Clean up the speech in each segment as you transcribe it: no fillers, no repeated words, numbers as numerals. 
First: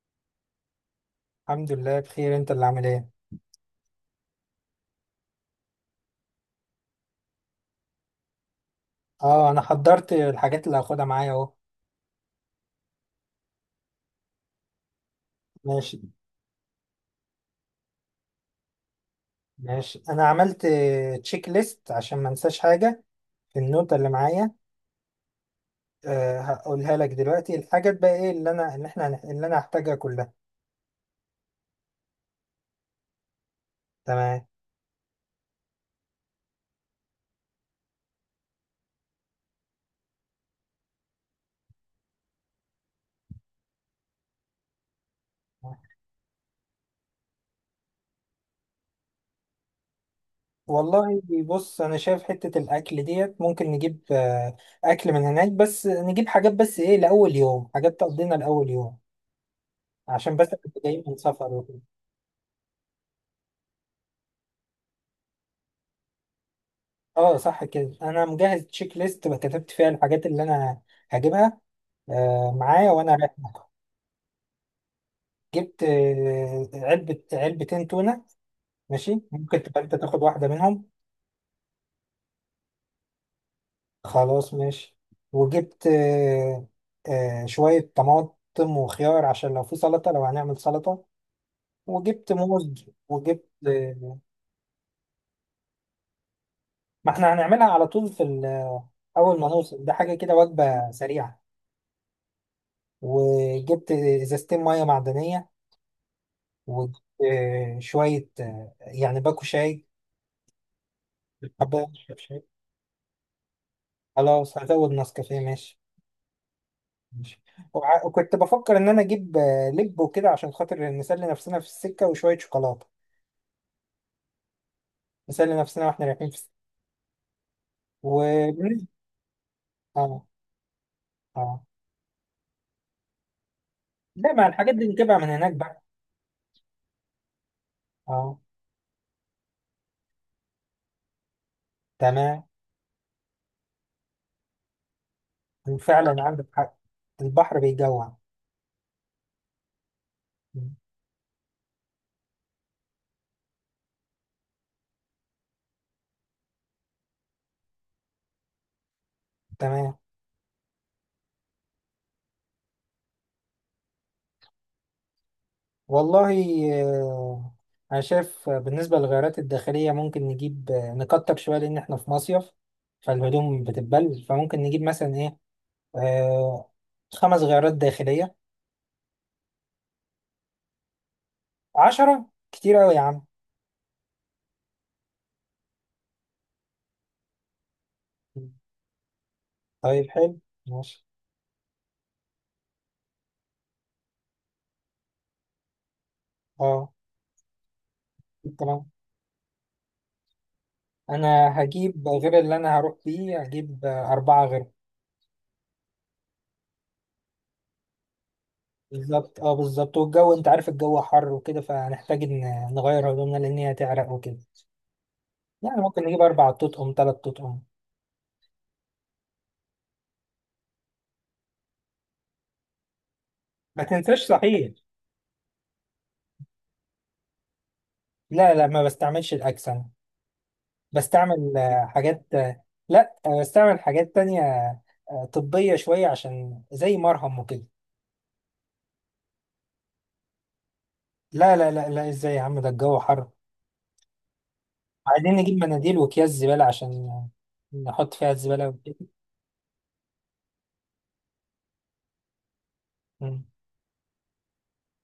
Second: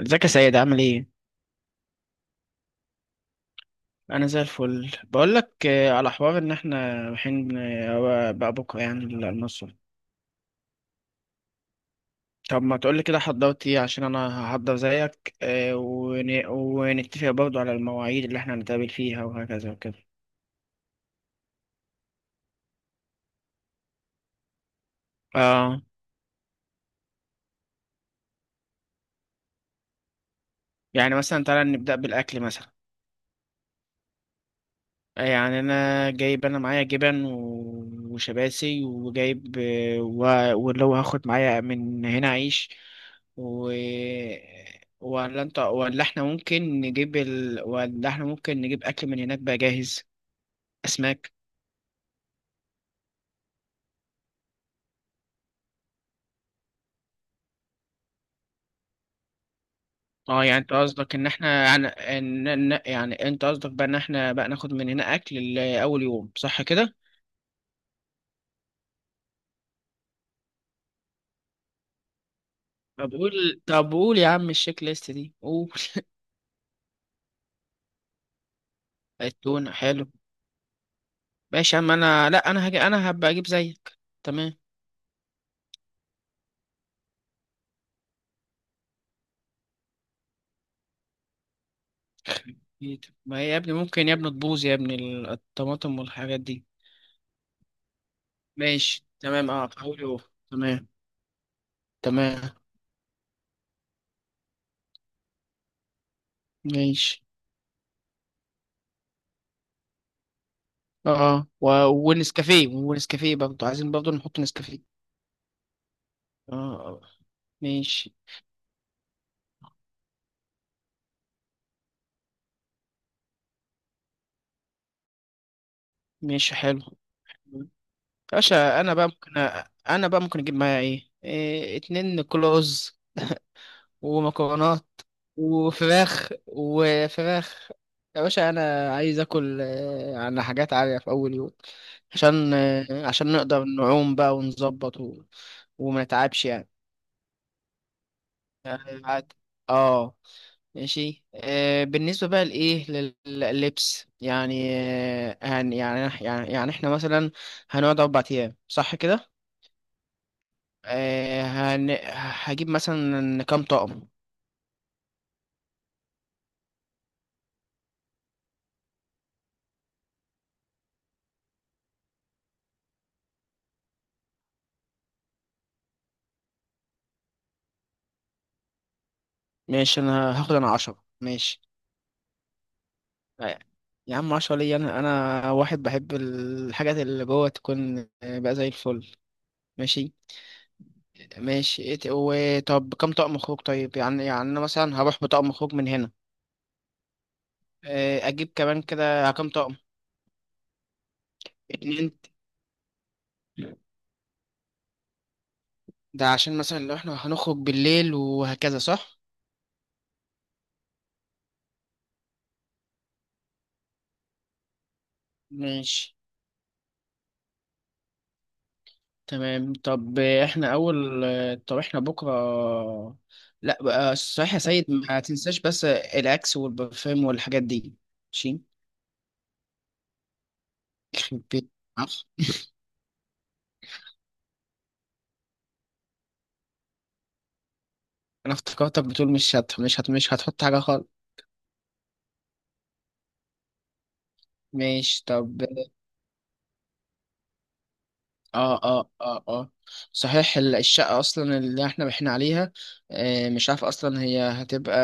ازيك يا سيد، عامل ايه؟ الحمد لله بخير. انت اللي عامل ايه؟ انا زي الفل بقول لك. على حوار ان احنا رايحين بقى بكره يعني اه، انا للمصر. حضرت الحاجات اللي هاخدها معايا اهو. طب ما تقول لي كده، حضرت ايه؟ عشان انا هحضر زيك ماشي. ونتفق برضو على المواعيد اللي احنا هنتقابل فيها وهكذا ماشي، وكده. انا عملت تشيك ليست عشان ما انساش حاجه في النوتة اللي معايا. اه، هقولها لك دلوقتي. الحاجات بقى ايه اللي انا اللي احنا هن- اللي انا هحتاجها كلها؟ يعني مثلا تعالى نبدا بالاكل مثلا. تمام. يعني انا معايا جبن وشباسي وجايب و... واللي هو هاخد معايا من هنا عيش و... ولا انت ولا احنا ممكن نجيب ولا احنا ممكن نجيب اكل من هناك بقى جاهز. والله اسماك. بص، انا شايف حته الاكل ديت ممكن نجيب اكل من هناك، بس نجيب حاجات، بس ايه لاول يوم، حاجات تقضينا لاول يوم، عشان اه بس يعني إحنا انت جايين قصدك من ان سفر. احنا يعني يعني انت قصدك بقى ان احنا بقى ناخد من هنا اكل لاول يوم، صح كده؟ اه، صح كده. انا مجهز تشيك ليست كتبت فيها الحاجات اللي انا هجيبها معايا طب وانا رايح قول مكة. طب قول يا عم، الشيك ليست دي قول. جبت علبة علبتين تونة. ماشي، ممكن التونة تبقى انت حلو. تاخد واحدة منهم. ماشي يا عم، انا لا، انا هبقى اجيب زيك. خلاص تمام. ماشي. وجبت شوية طماطم وخيار، عشان لو في سلطة، لو هنعمل سلطة. وجبت موز، أكيد. ما هي وجبت يا ابني ممكن يا ابني تبوظ يا ابني الطماطم والحاجات دي. ما احنا هنعملها على طول في ماشي اول تمام، ما اه، نوصل. ده حاجة حاولي. كده، تمام. وجبة سريعة. تمام. وجبت ازازتين مية معدنية، ماشي، وشوية يعني باكو شاي اه، حبة أشرب شاي. ونسكافيه برضه، عايزين برضه نحط خلاص، هزود نسكافيه. نسكافيه. ماشي. اه، آه. ماشي. ماشي. وكنت بفكر إن أنا أجيب لب وكده عشان خاطر نسلي نفسنا في السكة، وشوية شوكولاتة نسلي نفسنا وإحنا رايحين في ماشي السكة. حلو. باشا و انا بقى ممكن آه اجيب معايا آه إيه؟ اتنين كلوز لا، ما الحاجات ومكرونات دي نجيبها من هناك بقى. وفراخ. يا آه. باشا، انا عايز اكل على حاجات عالية في اول يوم، تمام. عشان نقدر نعوم بقى ونظبط وما وفعلا نتعبش عندك يعني. حق. البحر بيجوع. يعني عادي. اه. م. ماشي، بالنسبة بقى لللبس يعني. آه هن يعني إحنا مثلا هنقعد 4 أيام، صح كده؟ تمام. آه هن هجيب مثلا كام طقم؟ والله آه، أنا شايف بالنسبة للغيارات الداخلية ممكن نجيب نكتر شوية لأن إحنا في مصيف، فالهدوم بتتبل، فممكن نجيب مثلا إيه آه خمس غيارات داخلية. ماشي، أنا هاخد أنا 10، ماشي. عشرة كتير أوي يا عم. أي- يا عم 10 ليا، انا انا واحد بحب الحاجات اللي جوه تكون بقى زي الفل. طيب ماشي. حلو. ماشي. ماشي، وطب كم طقم خروج؟ طيب يعني، يعني انا مثلا هروح بطقم خروج من هنا، أه، اجيب كمان تمام. كده كم طقم؟ أنا هجيب 2. غير اللي أنا هروح بيه، هجيب أربعة غير. ده عشان مثلا لو احنا هنخرج بالليل وهكذا، صح. بالظبط. بالظبط. والجو أنت عارف، الجو حر وكده، فهنحتاج إن نغير هدومنا لأن هي هتعرق وكده. يعني ممكن ماشي نجيب أربع تطقم تلات تطقم. تمام. طب احنا اول. طب احنا بكره. لا ما بقى، تنساش صحيح يا صحيح. سيد، ما تنساش بس الاكس والبرفان والحاجات دي. لا، ماشي. لا، ما بستعملش الأكسنة. يخرب بستعمل بيت. حاجات لا بستعمل حاجات تانية طبية شوية، عشان زي مرهم وكده. انا افتكرتك بتقول مش هتحط حاجه خالص. لا، لا، لا، لا، ازاي يا عم؟ ده الجو حر. ماشي عايزين نجيب طب. مناديل وأكياس زبالة عشان نحط فيها الزبالة اه، وكده. اه، اه، اه. صحيح الشقه اصلا اللي احنا عليها، مم. مش عارف اصلا هي هتبقى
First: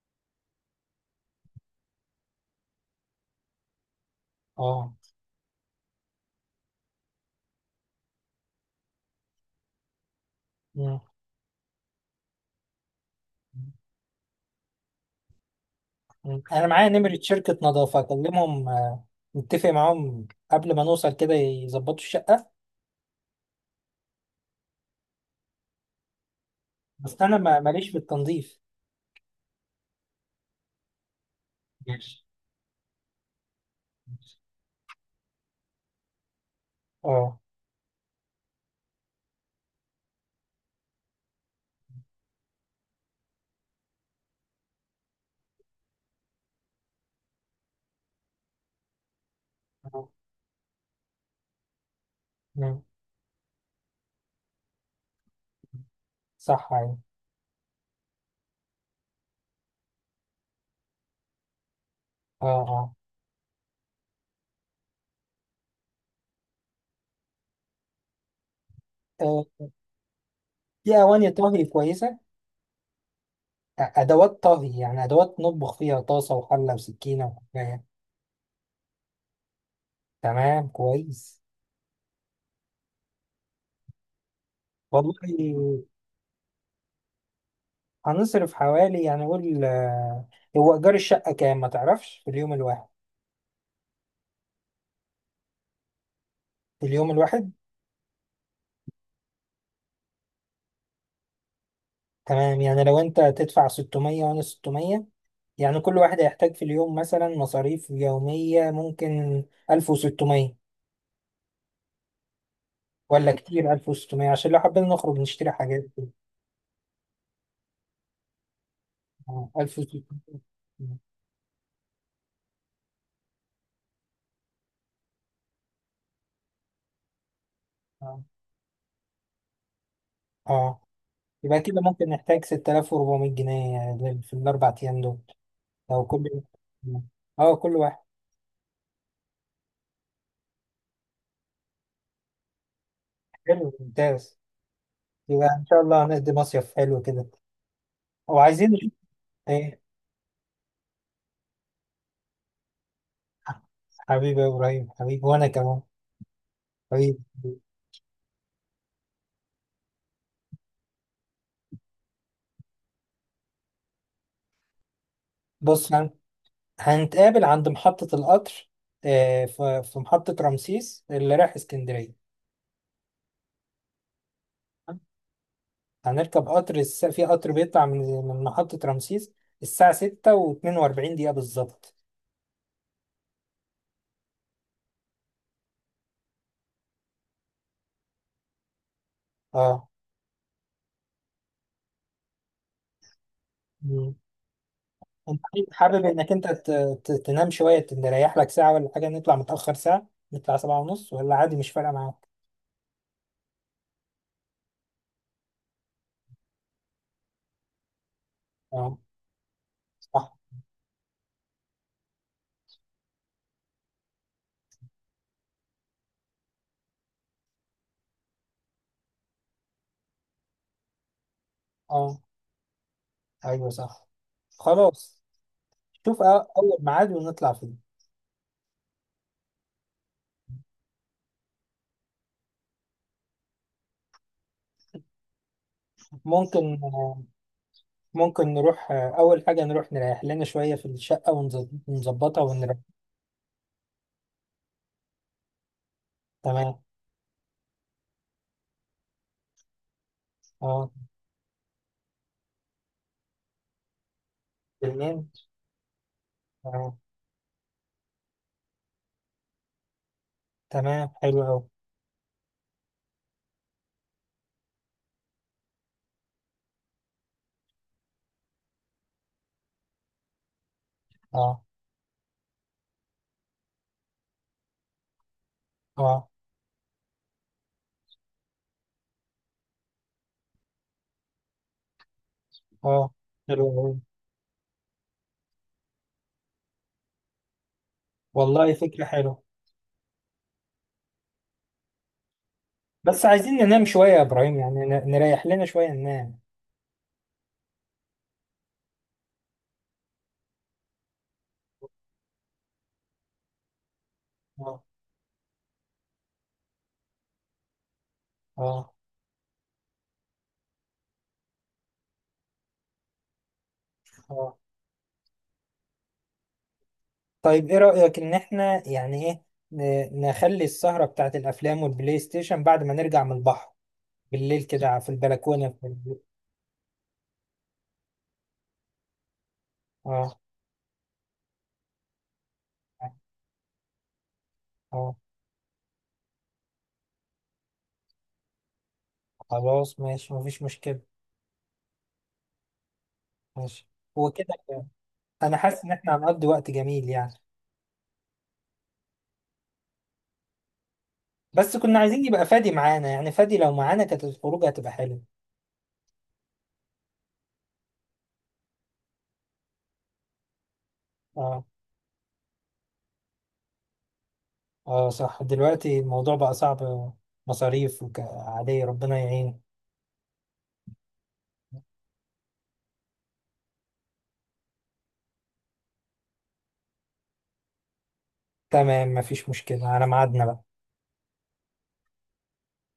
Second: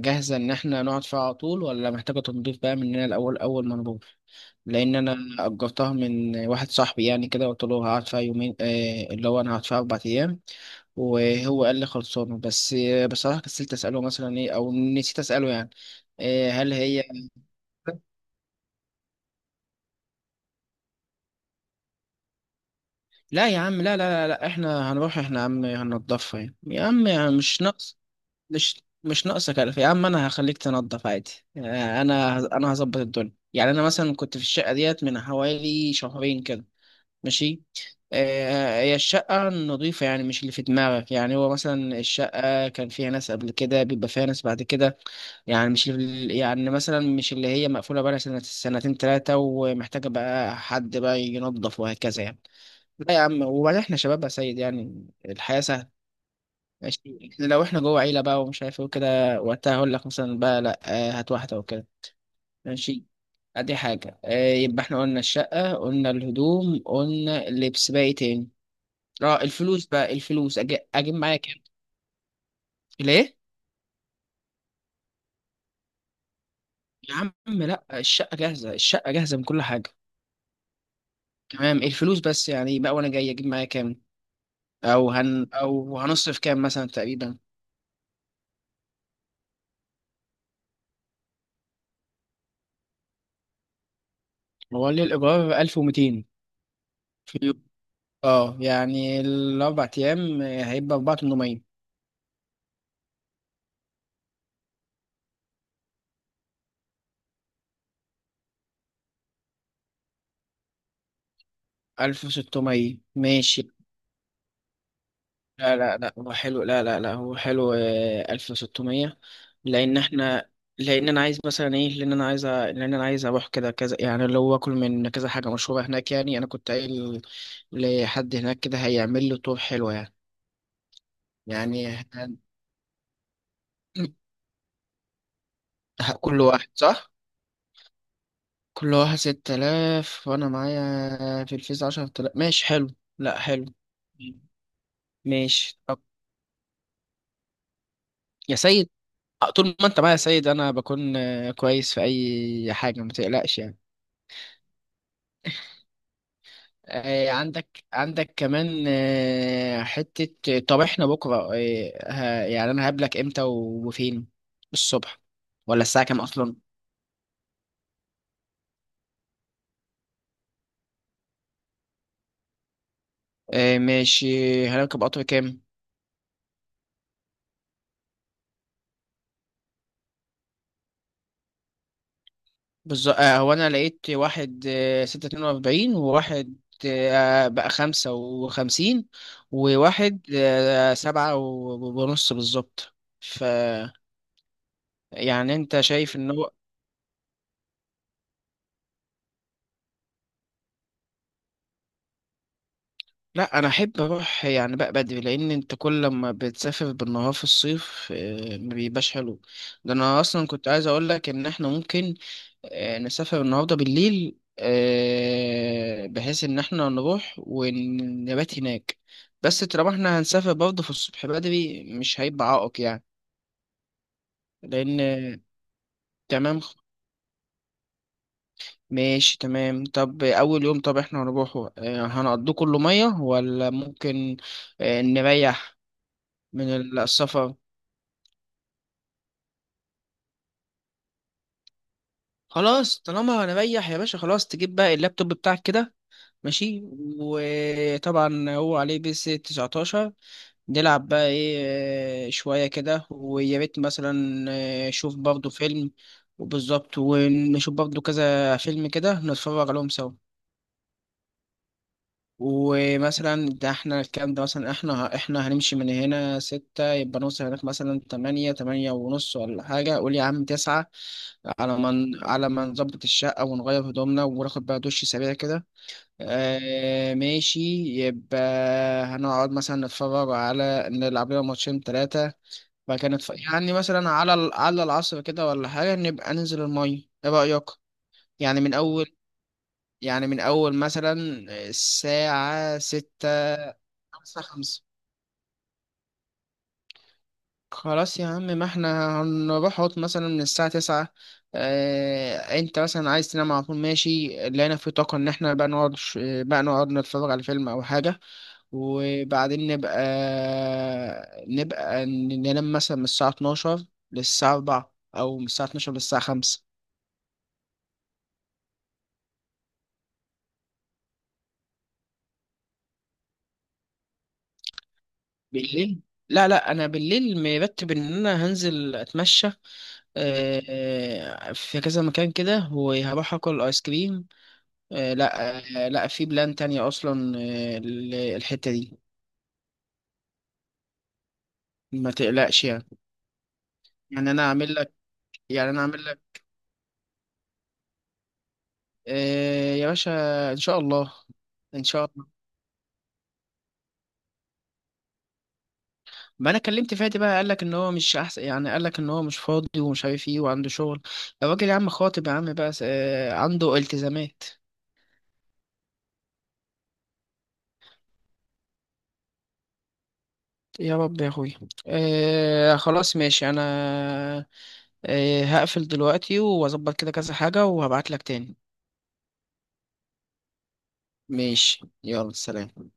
جاهزه ان احنا نقعد فيها على طول، ولا محتاجه تنظيف بقى مننا الاول، اول ما نروح. اه. لان انا اجرتها من واحد صاحبي، يعني كده قلت له هقعد فيها يومين، اللي هو انا هقعد فيها 4 ايام. مم. وهو قال لي خلصانه، بس بصراحه كسلت اساله مثلا ايه، او نسيت اساله يعني، مم. آه، أنا هل معايا هي نمرة شركة نظافة، أكلمهم نتفق معاهم قبل ما نوصل كده يظبطوا الشقة. لا يا عم، لا، لا، لا، لا. احنا هنروح احنا يا عم هننضفها يعني. يا عم بس يعني أنا مش ماليش في ناقص. التنظيف. مش ناقصك ألف يا عم، انا هخليك تنضف عادي. آه، ماشي. انا انا هظبط الدنيا. يعني انا مثلا ماشي. كنت في الشقة ديت من حوالي شهرين كده. اه. ماشي. هي الشقة نظيفة يعني، مش اللي في دماغك. يعني هو مثلا الشقة كان فيها ناس قبل كده، بيبقى فيها ناس بعد كده. يعني مش يعني مثلا مش اللي هي مقفولة بقى سنة سنتين تلاتة ومحتاجة آه. بقى حد بقى ينظف وهكذا يعني. مم. لا يا عم، وبعدين احنا شباب يا سيد، يعني الحياة سهلة. صح أيوة. ماشي. لو احنا جوه عيلة بقى ومش عارف ايه وكده، وقتها هقول لك مثلا بقى لا، هات واحدة وكده. اه. اه. ماشي. ادي حاجة. يبقى احنا قلنا الشقة، قلنا الهدوم، قلنا اللبس، باقي تاني. اه، آه، الفلوس بقى، في اجيب أواني معايا كام؟ طهي كويسة؟ ليه؟ أدوات طهي، يعني أدوات نطبخ فيها، طاسة وحلة يا وسكينة عم وحكاية. لا، الشقة جاهزة، من كل حاجة. تمام كويس. تمام. الفلوس بس يعني بقى، وانا جاي اجيب معايا كام؟ او والله، او هنصرف كام مثلا تقريبا؟ هنصرف حوالي، يعني قول هو إيجار الشقة كام ما تعرفش في اليوم الواحد؟ هو ليه الايجار 1200؟ في اليوم الواحد. اه، يعني الأربع أيام هيبقى أربعة تمنمية؟ تمام، يعني لو أنت تدفع 600 وأنا 600. يعني كل واحد هيحتاج في اليوم مثلا مصاريف يومية، ممكن 1600، 1600، ولا ماشي. كتير؟ 1600 عشان لو حبينا نخرج نشتري لا حاجات. لا لا، هو حلو، لا لا لا، هو حلو. ألف وستمية. لأن 1600. احنا، لأن أنا عايز أروح كده كذا، يعني اللي هو أكل من كذا حاجة مشهورة هناك. يعني أنا كنت قايل اه. لحد هناك كده هيعمل له طور حلو يعني. آه. يبقى كده يعني ممكن هن- نحتاج 6400 جنيه يعني في الاربع ايام دول. لو كل كل واحد، صح؟ اه كل واحد. كل واحد 6000، وأنا معايا في الفيز 10000، ماشي حلو. لا حلو. حلو ممتاز. يبقى ان ماشي شاء طب. الله هنقضي مصيف حلو كده. يا وعايزين سيد، نشوف طول ايه؟ ما انت معايا يا سيد انا بكون كويس في اي حاجه، ما تقلقش يعني. حبيبي يا ابراهيم، حبيبي وانا كمان. حبيبي. عندك كمان حته. طب احنا بكره، يعني انا هقابلك امتى وفين؟ الصبح، ولا بص، الساعه كام اصلا؟ هنتقابل عند محطة القطر في محطة رمسيس اللي رايح اسكندرية. ماشي. هنركب قطر كام؟ هنركب قطر في قطر بيطلع من محطة رمسيس الساعة ستة واتنين وأربعين دقيقة بالظبط. بالظبط. هو انا لقيت واحد 6:42، وواحد بقى 5:55، اه. وواحد سبعة ونص بالظبط. انت يعني حابب انت حابب شايف ان انك انت هو؟ تنام شويه، تريح لك ساعه ولا حاجه؟ نطلع متاخر ساعه، نطلع سبعة ونص، ولا عادي مش فارقه معاك؟ لا، انا احب اروح يعني بقى بدري، لان انت كل ما بتسافر بالنهار في الصيف، ما اه بيبقاش حلو. ده انا صح. اصلا كنت عايز اقول لك ان احنا ممكن نسافر النهارده بالليل، بحيث ان احنا نروح ونبات هناك. بس طالما احنا هنسافر برضه في الصبح بدري، اه مش هيبقى عائق يعني. ايوه صح. لان خلاص. شوف تمام. اول ميعاد ونطلع فيه. ماشي تمام. طب أول يوم، طب احنا هنروحه هنقضيه كله مية، ولا ممكن نريح من ممكن آه، السفر؟ ممكن نروح اول حاجه، نروح نريح لنا شويه في الشقه ونظبطها ونريح. خلاص، طالما هنريح يا باشا، خلاص تجيب بقى اللابتوب بتاعك كده. ماشي. تمام. وطبعا هو عليه بيس 19، اه. نلعب بقى ايه؟ شوية كده، ويا ريت مثلا شوف بالليل. برضه فيلم. اه. وبالظبط، ونشوف برضه كذا فيلم كده نتفرج عليهم سوا. تمام حلو قوي. ومثلا ده، احنا الكلام ده مثلا، احنا هنمشي من هنا 6، يبقى نوصل هناك مثلا 8، 8:30 ولا حاجة، قول يا عم 9. اه على ما نظبط الشقة ونغير هدومنا وناخد بقى دش سريع كده. اه آه ماشي. يبقى هنقعد مثلا نتفرج على نلعب لنا ماتشين تلاتة. اه، بعد كده حلو يعني قوي. مثلا على على العصر كده ولا حاجة، نبقى ننزل المية، ايه رأيك؟ يعني من والله، فكره أول، حلوه. يعني من أول مثلا الساعة بس 6. عايزين ننام شويه يا خمسة، ابراهيم، خمسة. يعني نريح لنا شويه ننام. خلاص يا عم، ما احنا هنروح هوت مثلا من الساعة 9. اه، انت مثلا عايز تنام على طول، ماشي. لقينا اه. في طاقة ان احنا بقى نقعد نتفرج على فيلم او حاجة، اه وبعدين ننام مثلا من الساعة 12 للساعة اه. 4، او من الساعة 12 للساعة 5. طيب ايه رأيك ان احنا يعني ايه نخلي السهرة بتاعت الافلام والبلاي ستيشن بعد ما نرجع من البحر بالليل كده في البلكونة بالليل؟ لا لا، انا بالليل مرتب ان انا هنزل اتمشى اه في كذا مكان كده، وهروح اكل ايس كريم. اه. لا، لا، في بلان تانية اصلا، الحتة دي. خلاص ماشي. مفيش مشكلة. ما تقلقش يعني. ماشي. هو يعني انا كده، اعمل لك انا يعني انا حاسس ان اعمل احنا لك هنقضي وقت جميل يعني. يا باشا، ان شاء الله. بس ان كنا شاء عايزين الله. يبقى فادي معانا. يعني فادي لو معانا كانت الخروج هتبقى حلوة. ما انا كلمت فادي بقى، قال لك ان هو مش احسن يعني، قال لك ان هو مش فاضي ومش عارف ايه وعنده شغل. اه. الراجل يا عم خاطب يا عم بقى، عنده التزامات. اه صح، دلوقتي الموضوع بقى صعب، مصاريف عادية. ربنا يعين. يا رب يا اخوي. خلاص ماشي، انا إيه، هقفل دلوقتي واظبط كده كذا حاجة، وهبعت لك تاني. تمام، مفيش مشكلة على ميعادنا بقى. ماشي، يلا سلام.